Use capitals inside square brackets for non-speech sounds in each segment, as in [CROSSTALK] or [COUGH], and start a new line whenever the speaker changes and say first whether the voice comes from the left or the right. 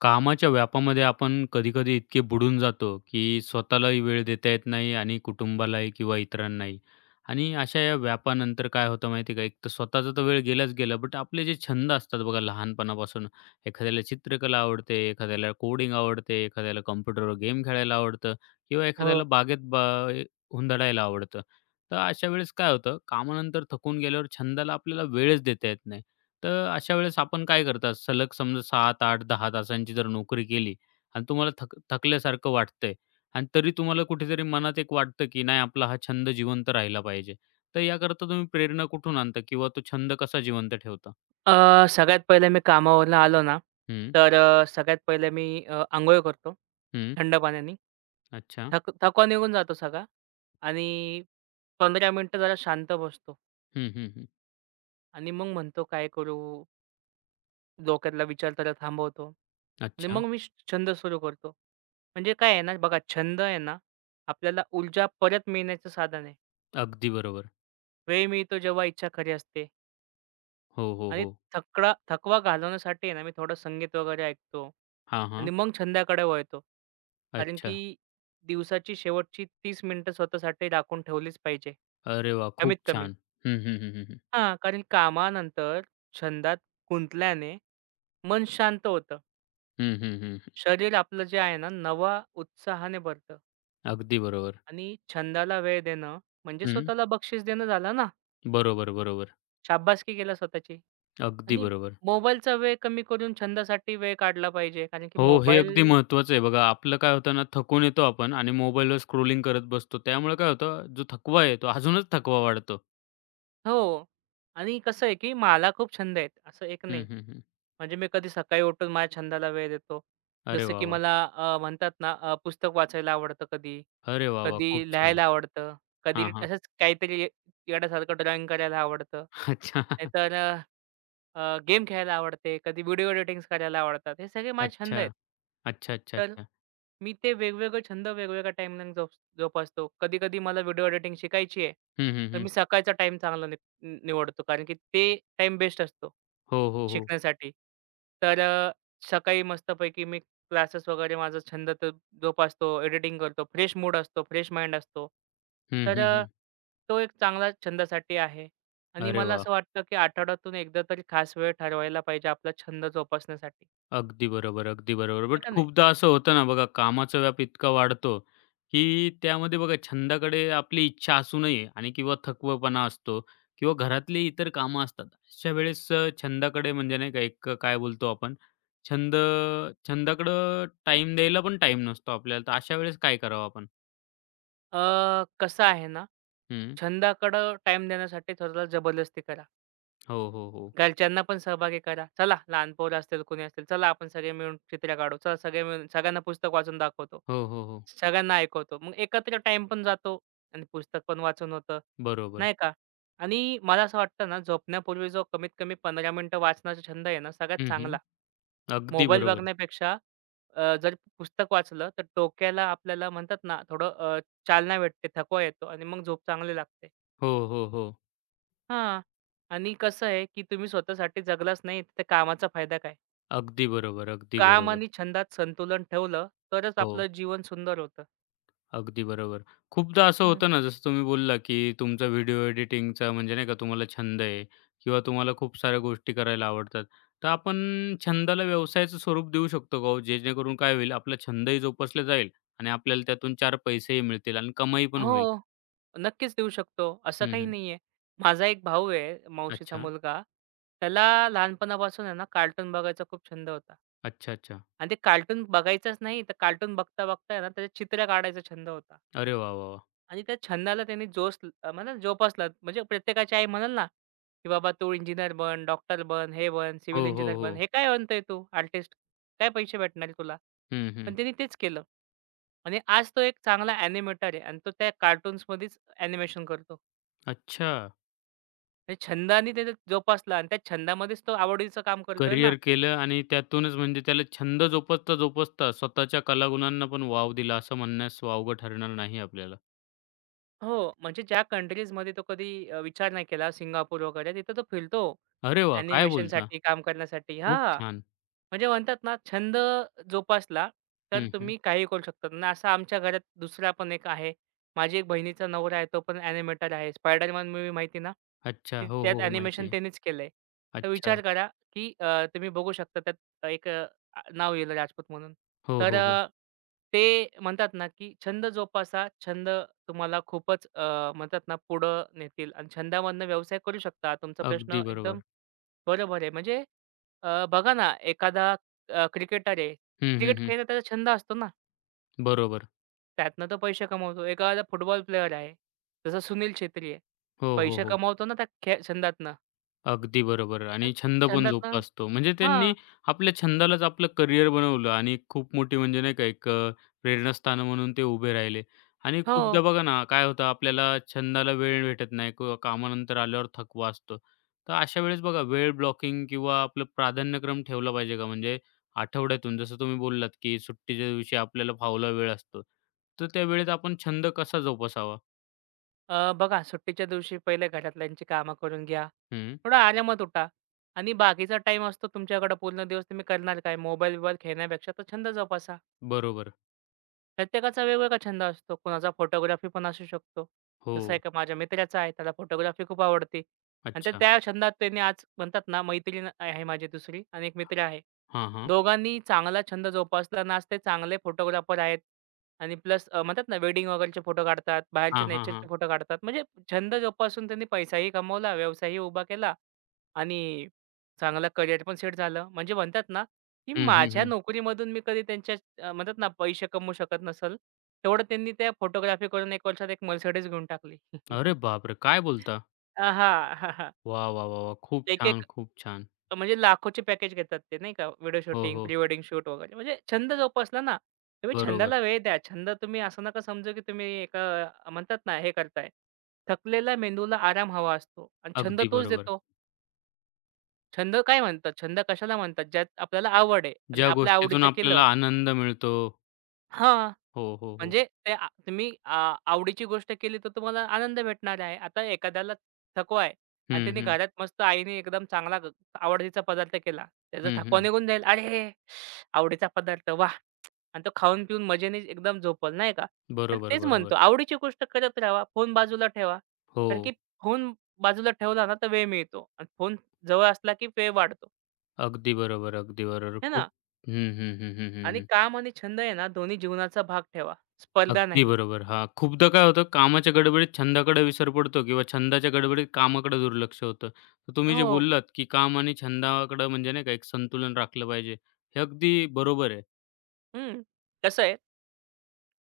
left: कामाच्या व्यापामध्ये आपण कधी-कधी इतके बुडून जातो, की स्वतःलाही वेळ देता येत नाही आणि कुटुंबालाही किंवा इतरांनाही. आणि अशा या व्यापानंतर काय होतं माहिती आहे का, एक तर स्वतःचा तर वेळ गेलाच गेला, बट आपले जे छंद असतात बघा लहानपणापासून, एखाद्याला चित्रकला आवडते, एखाद्याला कोडिंग आवडते, एखाद्याला कॉम्प्युटरवर गेम खेळायला आवडतं किंवा एखाद्याला
right: हो.
left: बागेत बा ए हुंदडायला आवडतं. तर अशा वेळेस काय होतं, कामानंतर थकून गेल्यावर छंदाला आपल्याला वेळच देता येत नाही. तर अशा वेळेस आपण काय करता? सलग समजा 7, आठ, 10 तासांची जर नोकरी केली आणि तुम्हाला थकल्यासारखं वाटतंय आणि तरी तुम्हाला कुठेतरी मनात एक वाटतं, की नाही आपला हा छंद जिवंत राहिला पाहिजे. तर याकरता तुम्ही प्रेरणा कुठून आणता किंवा तो छंद कसा जिवंत ठेवता?
right: अ, सगळ्यात पहिले मी कामावरून आलो ना,
left: हं,
right: तर सगळ्यात पहिले मी अंघोळ करतो
left: हं.
right: थंड पाण्याने.
left: अच्छा.
right: थकवा निघून जातो सगळा आणि 15 मिनिटं जरा शांत बसतो
left: हं, हं, हं.
right: आणि मग म्हणतो काय करू? डोक्यातला विचार त्याला थांबवतो आणि
left: अच्छा.
right: मग मी छंद सुरू करतो. म्हणजे काय आहे ना, बघा छंद आहे ना, आपल्याला ऊर्जा परत मिळण्याचं साधन आहे.
left: अगदी बरोबर.
right: वेळ मिळतो जेव्हा इच्छा खरी असते.
left: हो, हो,
right: आणि
left: हो.
right: थकवा घालवण्यासाठी आहे ना, मी थोडं संगीत वगैरे ऐकतो
left: हां,
right: आणि
left: हां.
right: मग छंदाकडे वळतो. कारण की
left: अच्छा.
right: दिवसाची शेवटची 30 मिनिटं स्वतःसाठी राखून ठेवलीच पाहिजे,
left: अरे वाह!
right: कमीत
left: खूप
right: कमी.
left: छान. हं, हं, हं, हं, हं.
right: हां, कारण कामानंतर छंदात गुंतल्याने मन शांत होतं.
left: हं, हं,
right: शरीर आपलं जे आहे ना, नवा उत्साहाने भरतं
left: अगदी बरोबर.
right: आणि छंदाला वेळ देणं म्हणजे
left: हं.
right: स्वतःला बक्षीस देणं झालं ना.
left: बरोबर, बरोबर.
right: शाब्बासकी केलं स्वतःची.
left: अगदी
right: आणि
left: बरोबर.
right: मोबाईलचा वेळ कमी करून छंदासाठी वेळ काढला पाहिजे. कारण की
left: हो, हे अगदी
right: मोबाईल
left: महत्त्वाचं आहे बघा. आपलं काय होतं ना, थकून येतो आपण आणि मोबाईलवर स्क्रोलिंग करत बसतो. त्यामुळे काय होतं, जो थकवा आहे तो अजूनच थकवा वाढतो.
right: हो. आणि कसं आहे, की मला खूप छंद आहेत, असं एक
left: हं,
right: नाही.
left: हं, हं.
right: म्हणजे मी कधी सकाळी उठून माझ्या छंदाला वेळ देतो.
left: अरे
right: जसं
left: वाह,
right: की
left: वाह!
right: मला म्हणतात ना पुस्तक वाचायला आवडतं कधी,
left: अरे वाह, वाह! खूप
right: कधी
left: छान.
right: लिहायला आवडतं, कधी
left: हां, हां.
right: असंच काहीतरी येड्यासारखं ड्रॉइंग करायला आवडतं.
left: [LAUGHS] अच्छा.
right: नाहीतर गेम खेळायला आवडते, कधी व्हिडिओ एडिटिंग्स करायला आवडतात. हे सगळे माझे छंद
left: अच्छा.
right: आहेत.
left: अच्छा, अच्छा,
right: तर
left: अच्छा.
right: मी ते वेगवेगळे छंद वेगवेगळ्या टाईमला जोपासतो. कधी-कधी मला व्हिडिओ एडिटिंग शिकायची आहे,
left: हं, हं,
right: तर
left: हं.
right: मी सकाळचा टाईम चांगला निवडतो. कारण की ते टाईम बेस्ट असतो
left: हो, हो, हो.
right: शिकण्यासाठी. तर सकाळी मस्तपैकी मी क्लासेस वगैरे माझा छंद तर जोपासतो, एडिटिंग करतो. फ्रेश मूड असतो, फ्रेश माइंड असतो.
left: हं,
right: तर
left: हं, हं.
right: तो एक चांगला छंदासाठी आहे. आणि
left: अरे
right: मला
left: वाह!
right: असं वाटतं, की आठवड्यातून एकदा तरी खास वेळ ठरवायला पाहिजे आपला छंद जोपासण्यासाठी.
left: अगदी बरोबर, अगदी बरोबर.
right: आहे
left: बट
right: का नाही?
left: खूपदा असं होतं ना बघा, कामाचा व्याप इतका वाढतो, की त्यामध्ये बघा छंदाकडे आपली इच्छा असूनही आणि किंवा थकवपणा असतो किंवा घरातली इतर कामं असतात. अशा वेळेस छंदाकडे म्हणजे नाही का एक काय बोलतो आपण, छंद छंदाकडं टाईम द्यायला पण टाईम नसतो आपल्याला. तर अशा वेळेस काय करावं आपण?
right: कसं आहे ना,
left: हं.
right: छंदाकडं टाइम देण्यासाठी थोडं जबरदस्ती करा.
left: हो, हो, हो.
right: घरच्यांना पण सहभागी करा. "चला, लहान पोरं असतील, कुणी असतील, चला आपण सगळे मिळून चित्र काढू. चला सगळे मिळून सगळ्यांना पुस्तक वाचून दाखवतो.
left: हो, हो, हो.
right: सगळ्यांना ऐकवतो." मग एकत्र टाईम पण जातो आणि पुस्तक पण वाचून होतं,
left: बरोबर.
right: नाही का? आणि मला असं वाटतं ना, झोपण्यापूर्वी जो कमीत कमी 15 मिनिटं वाचनाचा छंद आहे ना, सगळ्यात
left: हं, हं.
right: चांगला.
left: अगदी
right: मोबाईल
left: बरोबर.
right: बघण्यापेक्षा जर पुस्तक वाचलं तर डोक्याला आपल्याला म्हणतात ना थोडं चालना भेटते, थकवा येतो आणि मग झोप चांगली लागते.
left: हो, हो, हो.
right: हां. आणि कसं आहे, की तुम्ही स्वतःसाठी जगलाच नाही तर त्या कामाचा फायदा काय?
left: अगदी बरोबर, अगदी
right: काम
left: बरोबर.
right: आणि छंदात संतुलन ठेवलं तरच
left: हो.
right: आपलं जीवन सुंदर होतं.
left: अगदी बरोबर. खूपदा असं
right: हं.
left: होतं ना, जसं तुम्ही बोलला, की तुमचा व्हिडिओ एडिटिंगचा म्हणजे नाही का तुम्हाला छंद आहे किंवा तुम्हाला खूप साऱ्या गोष्टी करायला आवडतात. तर आपण छंदाला व्यवसायाचं स्वरूप देऊ शकतो का हो? जेणेकरून काय होईल आपला छंदही जोपासला जाईल आणि आपल्याला त्यातून 4 पैसेही मिळतील आणि कमाई पण
right: हो,
left: होईल.
right: नक्कीच देऊ शकतो. असं
left: हं,
right: काही
left: हं.
right: नाहीये. माझा एक भाऊ आहे, मावशीचा
left: अच्छा.
right: मुलगा. त्याला लहानपणापासून आहे ना, कार्टून बघायचा खूप छंद होता.
left: अच्छा, अच्छा.
right: आणि ते कार्टून बघायचंच नाही, तर कार्टून बघता-बघता आहे ना, त्याच्यात चित्र काढायचा छंद होता.
left: अरे वाह, वाह, वाह!
right: आणि त्या छंदाला त्यांनी म्हणा जोपासला. म्हणजे प्रत्येकाची आई म्हणेल ना, की "बाबा तू इंजिनिअर बन, डॉक्टर बन, हे बन, सिव्हिल
left: हो, हो,
right: इंजिनिअर बन."
left: हो.
right: "हे काय बनतोय तू आर्टिस्ट? काय पैसे भेटणार तुला?"
left: हं, हं.
right: पण त्यांनी तेच केलं. आणि आज तो एक चांगला ॲनिमेटर आहे आणि तो त्या कार्टून्समध्येच ॲनिमेशन करतो.
left: अच्छा.
right: म्हणजे छंदाने त्याचा जोपासला आणि त्या छंदामध्येच तो आवडीचं काम करतोय ना.
left: करियर केलं आणि त्यातूनच म्हणजे त्याला छंद जोपासता, जोपासता स्वतःच्या कलागुणांना पण वाव दिला असं म्हणण्यास वावगं ठरणार नाही आपल्याला.
right: हो, म्हणजे ज्या कंट्रीजमध्ये तो कधी विचार नाही केला सिंगापूर वगैरे तिथं तो फिरतो.
left: अरे वा काय बोलता?
right: ॲनिमेशनसाठी काम करण्यासाठी
left: खूप
right: हां,
left: छान.
right: म्हणजे म्हणतात ना छंद जोपासला तर
left: हं, हं.
right: तुम्ही काहीही करू शकता ना. असं आमच्या घरात दुसरा पण एक आहे. माझी एक बहिणीचा नवरा आहे तो पण ॲनिमेटर आहे. स्पायडरमॅन मूव्ही माहिती ना?
left: अच्छा.
right: ती
left: हो,
right: त्यात
left: हो, हो. माहिती
right: ॲनिमेशन
left: आहे.
right: त्यानेच केलंय. तर
left: अच्छा.
right: विचार करा, की तुम्ही बघू शकता त्यात एक नाव लिहिलं राजपूत म्हणून.
left: हो,
right: तर
left: हो, हो.
right: ते म्हणतात ना, की छंद जोपासा, छंद तुम्हाला खूपच म्हणतात ना, पुढं नेतील आणि छंदामधनं व्यवसाय करू शकता. तुमचा
left: अगदी
right: प्रश्न एकदम
left: बरोबर.
right: बरोबर आहे. म्हणजे बघा ना, एखादा क्रिकेटर आहे.
left: हं, हं,
right: क्रिकेट
left: हं.
right: खेळणं त्याचा छंद असतो ना.
left: बरोबर.
right: त्यातनं तो पैसे कमवतो. एखादा फुटबॉल प्लेयर आहे. जसं सुनील छेत्री आहे.
left: हो, हो,
right: पैसे
left: हो.
right: कमावतो ना त्या छंदातनं.
left: अगदी बरोबर
right: तर
left: आणि छंद पण
right: छंदातनं
left: जोपासतो. म्हणजे
right: हां.
left: त्यांनी आपल्या छंदालाच आपलं करियर बनवलं आणि खूप मोठी म्हणजे नाही का एक प्रेरणास्थान म्हणून ते उभे राहिले. आणि
right: हो.
left: खूपदा बघा ना, काय होतं आपल्याला छंदाला वेळ भेटत नाही किंवा कामानंतर आल्यावर थकवा असतो. तर अशा वेळेस बघा वेळ ब्लॉकिंग किंवा आपलं प्राधान्यक्रम ठेवला पाहिजे का? म्हणजे आठवड्यातून जसं तुम्ही बोललात, की सुट्टीच्या दिवशी आपल्याला फावला वेळ असतो. तर त्या वेळेत आपण छंद कसा जोपासावा?
right: बघा सुट्टीच्या दिवशी पहिले घरातल्यांची कामं करून घ्या.
left: हं,
right: थोडा आरामात उठा आणि बाकीचा टाईम असतो तुमच्याकडं पूर्ण दिवस तुम्ही करणार काय? मोबाईल-बिबाईल खेळण्यापेक्षा तो छंद जोपासा.
left: बरोबर.
right: प्रत्येकाचा वेगवेगळा छंद असतो. कोणाचा फोटोग्राफी पण असू शकतो.
left: हो.
right: जसं एका माझ्या मित्राचा आहे, त्याला फोटोग्राफी खूप आवडते आणि तर
left: अच्छा.
right: त्या छंदात त्यांनी आज म्हणतात ना, मैत्रीण आहे माझी दुसरी आणि एक मित्र आहे.
left: हां, हां.
right: दोघांनी चांगला छंद जोपासला आणि आज ते चांगले फोटोग्राफर आहेत आणि प्लस म्हणतात ना, वेडिंग वगैरेचे फोटो काढतात, बाहेरचे
left: हां, हां, हां.
right: नेचरचे फोटो काढतात. म्हणजे छंद जोपासून त्यांनी पैसाही कमवला, व्यवसायही उभा केला आणि चांगला करिअर पण सेट झालं. म्हणजे म्हणतात ना, की
left: हं, हं,
right: माझ्या
left: हं.
right: नोकरीमधून मी कधी त्यांच्या म्हणतात ना पैसे कमवू शकत नसेल, तेवढं त्यांनी त्या फोटोग्राफी करून 1 वर्षात एक Mercedes घेऊन टाकली.
left: अरे
right: [LAUGHS]
left: बापरे! काय बोलता?
right: अ, हां, हां, हां.
left: वाह, वाह, वाह, वाह! खूप
right: एक-एक
left: छान, खूप छान.
right: म्हणजे लाखोचे पॅकेज घेतात ते नाही का व्हिडिओ
left: हो,
right: शूटिंग,
left: हो.
right: प्री वेडिंग शूट वगैरे. म्हणजे छंद जोपासला ना, तुम्ही
left: बरोबर.
right: छंदाला वेळ द्या. छंद तुम्ही असं नका समजू की तुम्ही एक म्हणतात ना हे करताय. थकलेला मेंदूला आराम हवा असतो आणि छंद
left: अगदी
right: तोच
left: बरोबर.
right: देतो. छंद काय म्हणतात? छंद कशाला म्हणतात? ज्यात आपल्याला आवड आहे आणि
left: ज्या
right: आपल्या
left: गोष्टीतून
right: आवडीचं केलं
left: आपल्याला आनंद मिळतो.
right: हां.
left: हो, हो, हो.
right: म्हणजे ते आ तुम्ही आ आवडीची गोष्ट केली तर तुम्हाला आनंद भेटणार आहे. आता एखाद्याला थकवा आहे आणि
left: हं,
right: त्याने
left: हं.
right: घरात मस्त आईने एकदम चांगला आवडतीचा पदार्थ केला. त्याचा
left: हं,
right: थकवा
left: हं.
right: निघून जाईल. "अरे! आवडीचा पदार्थ वाह!" आणि तो खाऊन पिऊन मजेने एकदम झोपल, नाही का? तर
left: बरोबर,
right: तेच
left: बरोबर.
right: म्हणतो आवडीची गोष्ट करत राहावा. फोन बाजूला ठेवा.
left: हो.
right: कारण की फोन बाजूला ठेवला ना तर वेळ मिळतो आणि फोन जवळ असला की वेळ वाढतो,
left: अगदी बरोबर, अगदी बरोबर.
right: है
left: खूप
right: ना?
left: हं, हं, हं, हं, हं,
right: आणि
left: हं.
right: काम आणि छंद आहे ना दोन्ही जीवनाचा भाग ठेवा. स्पर्धा
left: अगदी
right: नाही.
left: बरोबर. हां, खूपदा काय होतं कामाच्या गडबडीत छंदाकडे विसर पडतो किंवा छंदाच्या गडबडीत कामाकडे दुर्लक्ष होतं. तर तुम्ही जे
right: हो.
left: बोललात, की काम आणि छंदाकडे म्हणजे नाही का एक संतुलन राखलं पाहिजे. हे अगदी बरोबर आहे.
right: हं. कसं आहे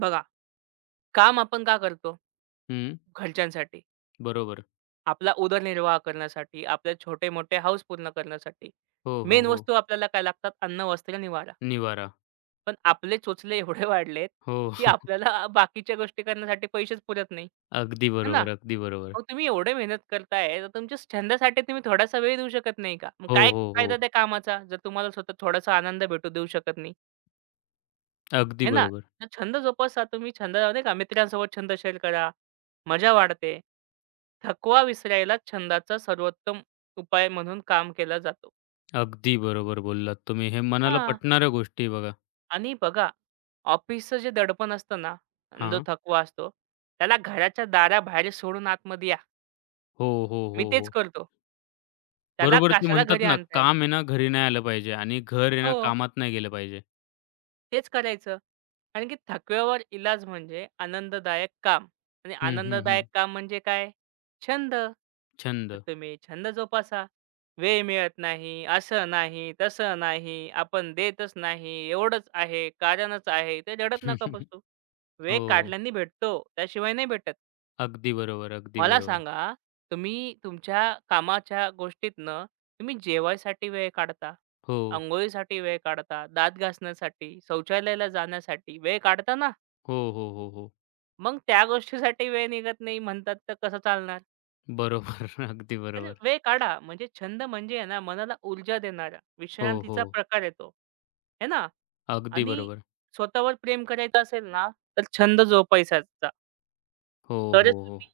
right: बघा, काम आपण का करतो?
left: हं.
right: घरच्यांसाठी,
left: बरोबर.
right: आपला उदरनिर्वाह करण्यासाठी, आपले छोटे-मोठे हौस पूर्ण करण्यासाठी.
left: हो, हो,
right: मेन
left: हो.
right: वस्तू आपल्याला काय लागतात? अन्न, वस्त्र, निवारा.
left: निवारा.
right: पण आपले चोचले एवढे वाढलेत,
left: हो.
right: की
left: [LAUGHS]
right: आपल्याला बाकीच्या गोष्टी करण्यासाठी पैसेच पुरत नाही.
left: अगदी
right: है ना?
left: बरोबर, अगदी बरोबर.
right: मग तुम्ही एवढे मेहनत करताय, तर तुमच्या छंदासाठी तुम्ही थोडासा वेळ देऊ शकत नाही का? मग
left: हो,
right: काय
left: हो,
right: फायदा
left: हो.
right: त्या कामाचा, जर तुम्हाला स्वतः थोडासा आनंद भेटू देऊ शकत नाही?
left: अगदी
right: हे ना,
left: बरोबर.
right: तर छंद जोपासा तुम्ही छंद नाही का मित्रांसोबत छंद शेअर करा. मजा वाढते. थकवा विसरायला छंदाचा सर्वोत्तम उपाय म्हणून काम केला जातो.
left: अगदी बरोबर बोललात तुम्ही. हे मनाला
right: हां.
left: पटणाऱ्या गोष्टी आहे बघा.
right: आणि बघा ऑफिसचं जे दडपण असतं ना आणि जो
left: हां.
right: थकवा असतो, त्याला घराच्या दाराबाहेर सोडून आतमध्ये या.
left: हो, हो,
right: मी
left: हो,
right: तेच
left: हो.
right: करतो. त्याला
left: बरोबर ते
right: कशाला
left: म्हणतात
right: घरी
left: ना,
right: आणताय?
left: काम आहे ना घरी नाही आलं पाहिजे आणि घर आहे ना
right: हो,
left: कामात नाही गेलं पाहिजे.
right: तेच करायचं. कारण की थकव्यावर इलाज म्हणजे आनंददायक काम आणि
left: हं, हं,
right: आनंददायक
left: हं.
right: काम म्हणजे काय? छंद. तर
left: छंद.
right: तुम्ही छंद जोपासा. वेळ मिळत नाही, असं नाही, तसं नाही, आपण देतच नाही, एवढंच आहे, कारणच आहे, ते रडत नका
left: [LAUGHS]
right: बसू. वेळ
left: हो.
right: काढल्याने भेटतो, त्याशिवाय नाही भेटत.
left: अगदी बरोबर, अगदी
right: मला
left: बरोबर.
right: सांगा, तुम्ही तुमच्या कामाच्या गोष्टीतनं तुम्ही जेवायसाठी वेळ काढता,
left: हो.
right: अंघोळीसाठी वेळ काढता, दात घासण्यासाठी, शौचालयाला जाण्यासाठी वेळ काढता ना,
left: हो, हो, हो, हो.
right: मग त्या गोष्टीसाठी वेळ निघत नाही म्हणतात तर कसं चालणार?
left: बरोबर. [LAUGHS] अगदी
right: अरे
left: बरोबर.
right: वेळ काढा. म्हणजे छंद म्हणजे आहे ना, मनाला ऊर्जा देणारा
left: हो, हो.
right: विश्रांतीचा प्रकार आहे है ना?
left: अगदी
right: आणि
left: बरोबर.
right: स्वतःवर प्रेम करायचं असेल ना, तर छंद जोपासायचा.
left: हो,
right: तरच
left: हो, हो.
right: तुम्ही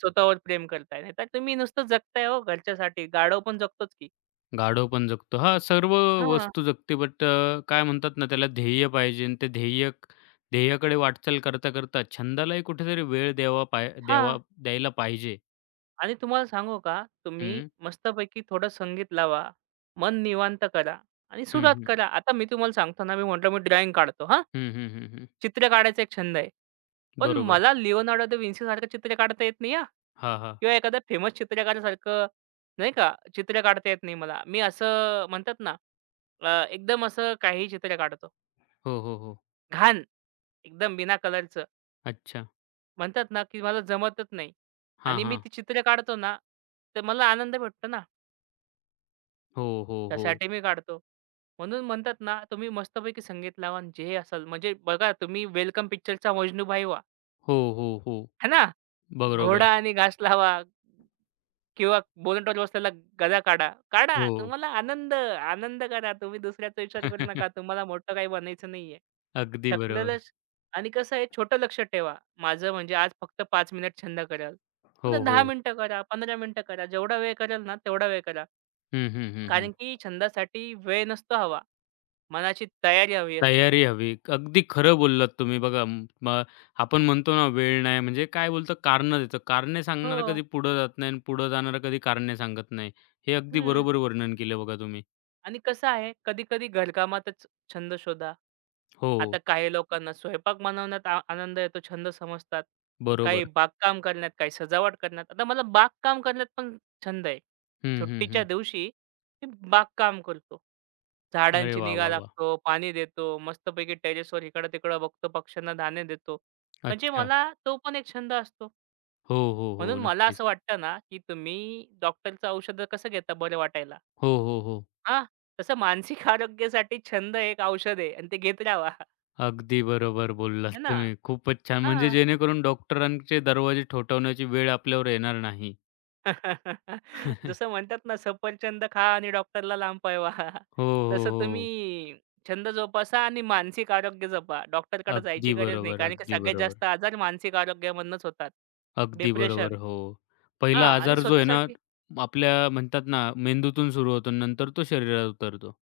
right: स्वतःवर प्रेम करताय. नाहीतर तुम्ही नुसतं जगताय हो घरच्यासाठी. गाढव पण जगतोच की.
left: गाढव पण जगतो. हां, सर्व
right: हां,
left: वस्तू जगते बट काय म्हणतात ना त्याला ध्येय पाहिजे आणि ते ध्येय ध्येयाकडे वाटचाल करता, करता छंदालाही कुठेतरी वेळ द्यावा पाय
right: हां.
left: द्यावा द्यायला पाहिजे.
right: आणि तुम्हाला सांगू का, तुम्ही
left: हं,
right: मस्तपैकी थोडं संगीत लावा, मन निवांत करा आणि
left: हं,
right: सुरुवात
left: हं.
right: करा. आता मी तुम्हाला सांगतो ना, मी म्हटलं मी ड्रॉइंग काढतो हां.
left: हं, हं, हं, हं.
right: चित्र काढायचा एक छंद आहे. पण
left: बरोबर.
right: मला लिओनार्डो दा विंचीसारखं चित्र काढता येत नाही हां.
left: हां, हां.
right: किंवा एखाद्या फेमस चित्रकारासारखं नाही का चित्र काढता येत नाही मला. मी असं म्हणतात ना एकदम असं काहीही चित्र काढतो.
left: हो, हो, हो.
right: घाण एकदम बिना कलरचं.
left: अच्छा.
right: म्हणतात ना, की मला जमतच नाही
left: हां,
right: आणि मी
left: हां.
right: ती चित्र काढतो ना, तर मला आनंद भेटतो ना,
left: हो, हो, हो.
right: त्यासाठी मी काढतो. म्हणून म्हणतात ना, तुम्ही मस्तपैकी संगीत लावा आणि जे असाल म्हणजे बघा तुम्ही वेलकम पिक्चरचा मजनू भाई व्हा.
left: हो, हो, हो.
right: है ना? घोडा
left: बरोबर.
right: आणि घास लावा. किंवा बोलून बसलेला गदा काढा. काढा.
left: हो.
right: तुम्हाला आनंद, आनंद करा. तुम्ही दुसऱ्याचा विचार करू नका.
left: [LAUGHS]
right: तुम्हाला मोठं काही बनायचं नाहीये.
left: अगदी
right: थकलेलं
left: बरोबर.
right: श- आणि कसं आहे छोटं लक्ष ठेवा. माझं म्हणजे आज फक्त 5 मिनिट छंद कराल.
left: हो,
right: उद्या
left: हो.
right: 10 मिनिटं करा, 15 मिनिटं करा. जेवढा वेळ कराल ना, तेवढा वेळ करा.
left: हं, हं, हं,
right: कारण
left: हं.
right: की छंदासाठी वेळ नसतो हवा. मनाची तयारी हवी असते.
left: तयारी हवी. अगदी खरं बोललात तुम्ही. आपण म्हणतो ना वेळ नाही म्हणजे काय बोलतो कारणं देतो. कारणे सांगणारा
right: हो.
left: कधी पुढं जात नाही आणि पुढं जाणारा कधी कारणे सांगत नाही. हे अगदी
right: हं.
left: बरोबर वर्णन केलं बघा तुम्ही.
right: आणि कसं आहे, कधी-कधी घरकामातच छंद शोधा.
left: हो,
right: आता काही लोकांना स्वयंपाक बनवण्यात आनंद येतो, छंद समजतात. काही
left: बरोबर.
right: बागकाम करण्यात, काही सजावट करण्यात. आता मला बागकाम करण्यात पण छंद आहे.
left: हं, हं,
right: सुट्टीच्या
left: हं.
right: दिवशी मी बागकाम करतो.
left: अरे
right: झाडांची
left: वाह,
right: निगा
left: वाह, वाह!
right: राखतो, पाणी देतो, मस्तपैकी टेरेसवर इकडं-तिकडं बघतो, पक्ष्यांना दाणे देतो. म्हणजे
left: अच्छा.
right: मला तो पण एक छंद असतो.
left: हो, हो,
right: म्हणून
left: हो.
right: मला
left: नक्कीच.
right: असं वाटतं ना, की तुम्ही डॉक्टरचं औषधं कसं घेता बरं वाटायला?
left: हो, हो, हो.
right: हां, तसं मानसिक [LAUGHS] आरोग्यासाठी छंद एक औषध आहे आणि ते घेत राहावा.
left: अगदी बरोबर बोललात
right: है ना?
left: तुम्ही. खूपच छान. म्हणजे
right: हां.
left: जेणेकरून डॉक्टरांचे दरवाजे ठोठावण्याची वेळ आपल्यावर येणार नाही.
right: [LAUGHS] जसं
left: [LAUGHS]
right: म्हणतात ना, सफरचंद खा आणि डॉक्टरला लांब पळवा. [LAUGHS]
left: हो,
right: तसं
left: हो,
right: तुम्ही
left: हो.
right: छंद जोपासा आणि मानसिक आरोग्य जपा. डॉक्टरकडे जायची
left: अगदी
right: गरज नाही.
left: बरोबर,
right: कारण की
left: अगदी
right: सगळ्यात
left: बरोबर.
right: जास्त आजार मानसिक आरोग्यामधनंच होतात.
left: अगदी
right: डिप्रेशन
left: बरोबर, हो.
right: हां
left: पहिला
right: आणि
left: आजार जो आहे ना,
right: स्वतःसाठी
left: आपल्या म्हणतात ना, मेंदूतून सुरू होतो नंतर तो शरीरात उतरतो.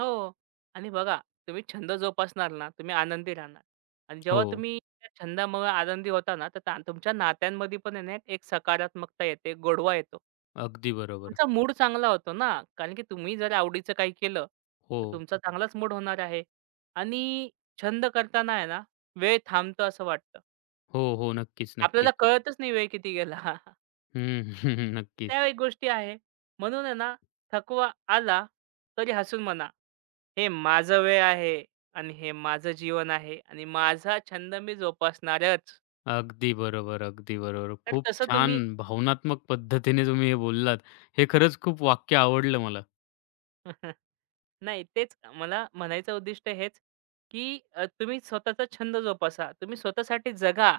right: हो. आणि बघा तुम्ही छंद जोपासणार ना, तुम्ही आनंदी राहणार. आणि
left: हो,
right: जेव्हा तुम्ही त्या छंदामुळे आनंदी होता ना, तर तुमच्या नात्यांमध्ये पण आहे ना, एक सकारात्मकता येते, एक गोडवा येतो.
left: अगदी बरोबर.
right: तुमचा मूड चांगला होतो ना, कारण की तुम्ही जर आवडीचं काही केलं,
left: हो,
right: तर तुमचा चांगलाच मूड होणार आहे. आणि छंद करताना आहे ना, वेळ थांबतो असं वाटतं.
left: हो, हो. नक्कीच,
right: आपल्याला
left: नक्कीच.
right: कळतच नाही वेळ किती गेला. [LAUGHS]
left: हं, [LAUGHS] नक्कीच.
right: त्या एक गोष्टी आहे. म्हणून आहे ना, थकवा आला तरी हसून म्हणा. हे माझं वेळ आहे आणि हे माझं जीवन आहे आणि माझा छंद मी जोपासणारच.
left: अगदी बरोबर, अगदी बरोबर.
right: तर
left: खूप
right: तसं
left: छान
right: तुम्ही
left: भावनात्मक पद्धतीने तुम्ही हे बोललात. हे खरंच खूप वाक्य आवडलं मला.
right: [LAUGHS] नाही तेच मला म्हणायचं उद्दिष्ट हेच, की तुम्ही स्वतःचा छंद जोपासा. तुम्ही स्वतःसाठी जगा.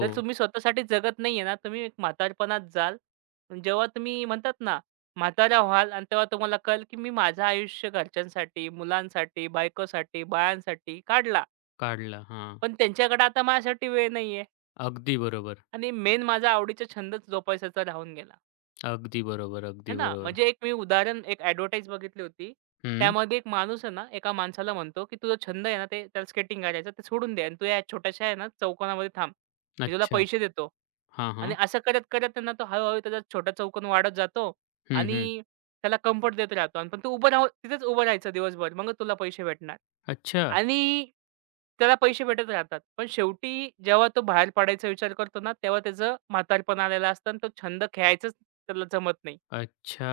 right: जर तुम्ही स्वतःसाठी जगत नाहीये ना, तुम्ही एक म्हातारपणात जाल. आणि जेव्हा तुम्ही म्हणतात ना, म्हातारा व्हाल आणि तेव्हा तुम्हाला कळेल, की मी माझं आयुष्य घरच्यांसाठी, मुलांसाठी, बायकोसाठी, बाळांसाठी काढला.
left: काढला. हां,
right: पण त्यांच्याकडे आता माझ्यासाठी वेळ नाहीये.
left: अगदी बरोबर,
right: आणि मेन माझा आवडीचा छंदच जोपासायचा राहून गेला.
left: अगदी बरोबर,
right: आहे
left: अगदी
right: ना,
left: बरोबर.
right: म्हणजे एक मी उदाहरण एक ॲडव्हर्टाइज बघितली होती.
left: हं,
right: त्यामध्ये एक माणूस आहे ना, एका माणसाला म्हणतो, की "तुझा छंद आहे ना, ते त्याला स्केटिंग करायचं ते सोडून दे आणि तू या छोट्याशा आहे ना, चौकोनामध्ये थांब. मी तुला
left: अच्छा.
right: पैसे देतो."
left: हां,
right: आणि
left: हां.
right: असं करत-करत त्यांना तो हळू त्याचा छोटा चौकोन वाढत जातो
left: हं,
right: आणि
left: हं.
right: त्याला कम्फर्ट देत राहतो आणि पण तू उभं राहून तिथेच उभं राहायचं दिवसभर. मग तुला पैसे भेटणार
left: अच्छा,
right: आणि त्याला पैसे भेटत राहतात. पण शेवटी जेव्हा तो बाहेर पडायचा विचार करतो ना, तेव्हा त्याचं म्हातारपण आलेलं असतं आणि तो छंद खेळायचंच त्याला जमत नाही.
left: अच्छा.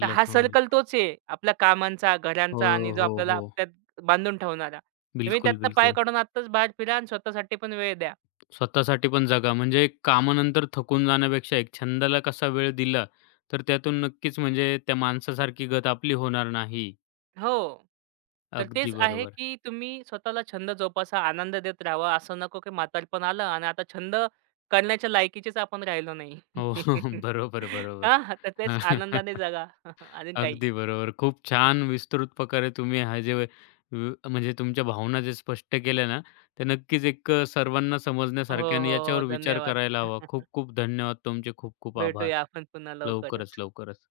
right: तर हा सर्कल
left: समजलं.
right: तोच आहे. आपल्या कामांचा,
left: हो,
right: घरांचा आणि जो
left: हो,
right: आपल्याला
left: हो.
right: त्यात बांधून ठेवणारा. तुम्ही
left: बिलकुल,
right: त्यातनं पाय
left: बिलकुल.
right: काढून आत्ताच बाहेर फिरा आणि स्वतःसाठी पण वेळ द्या.
left: स्वतःसाठी पण जगा. म्हणजे कामानंतर थकून जाण्यापेक्षा एक छंदाला कसा वेळ दिला, तर त्यातून नक्कीच म्हणजे त्या माणसासारखी गत आपली होणार नाही.
right: हो. तर
left: अगदी
right: तेच आहे,
left: बरोबर.
right: की तुम्ही स्वतःला छंद जोपासा, आनंद देत राहावा. असं नको, की म्हातारपण आलं आणि आता छंद करण्याच्या लायकीचेच आपण राहिलो नाही.
left: हो, [LAUGHS]
right: [LAUGHS]
left: बरोबर, बरोबर.
right: हां, तर तेच आनंदाने जगा [LAUGHS] आणि काही.
left: अगदी बरोबर. खूप छान विस्तृत प्रकारे तुम्ही हा जे व म्हणजे तुमच्या भावना जे स्पष्ट केल्या ना, ते नक्कीच एक सर्वांना
right: हो,
left: समजण्यासारख्या आणि
right: हो, हो.
left: याच्यावर विचार
right: धन्यवाद.
left: करायला हवा.
right: [LAUGHS]
left: खूप खूप धन्यवाद तुमचे. खूप खूप आभार.
right: भेटूया आपण पुन्हा
left: लवकरच,
right: लवकरच.
left: लवकरच.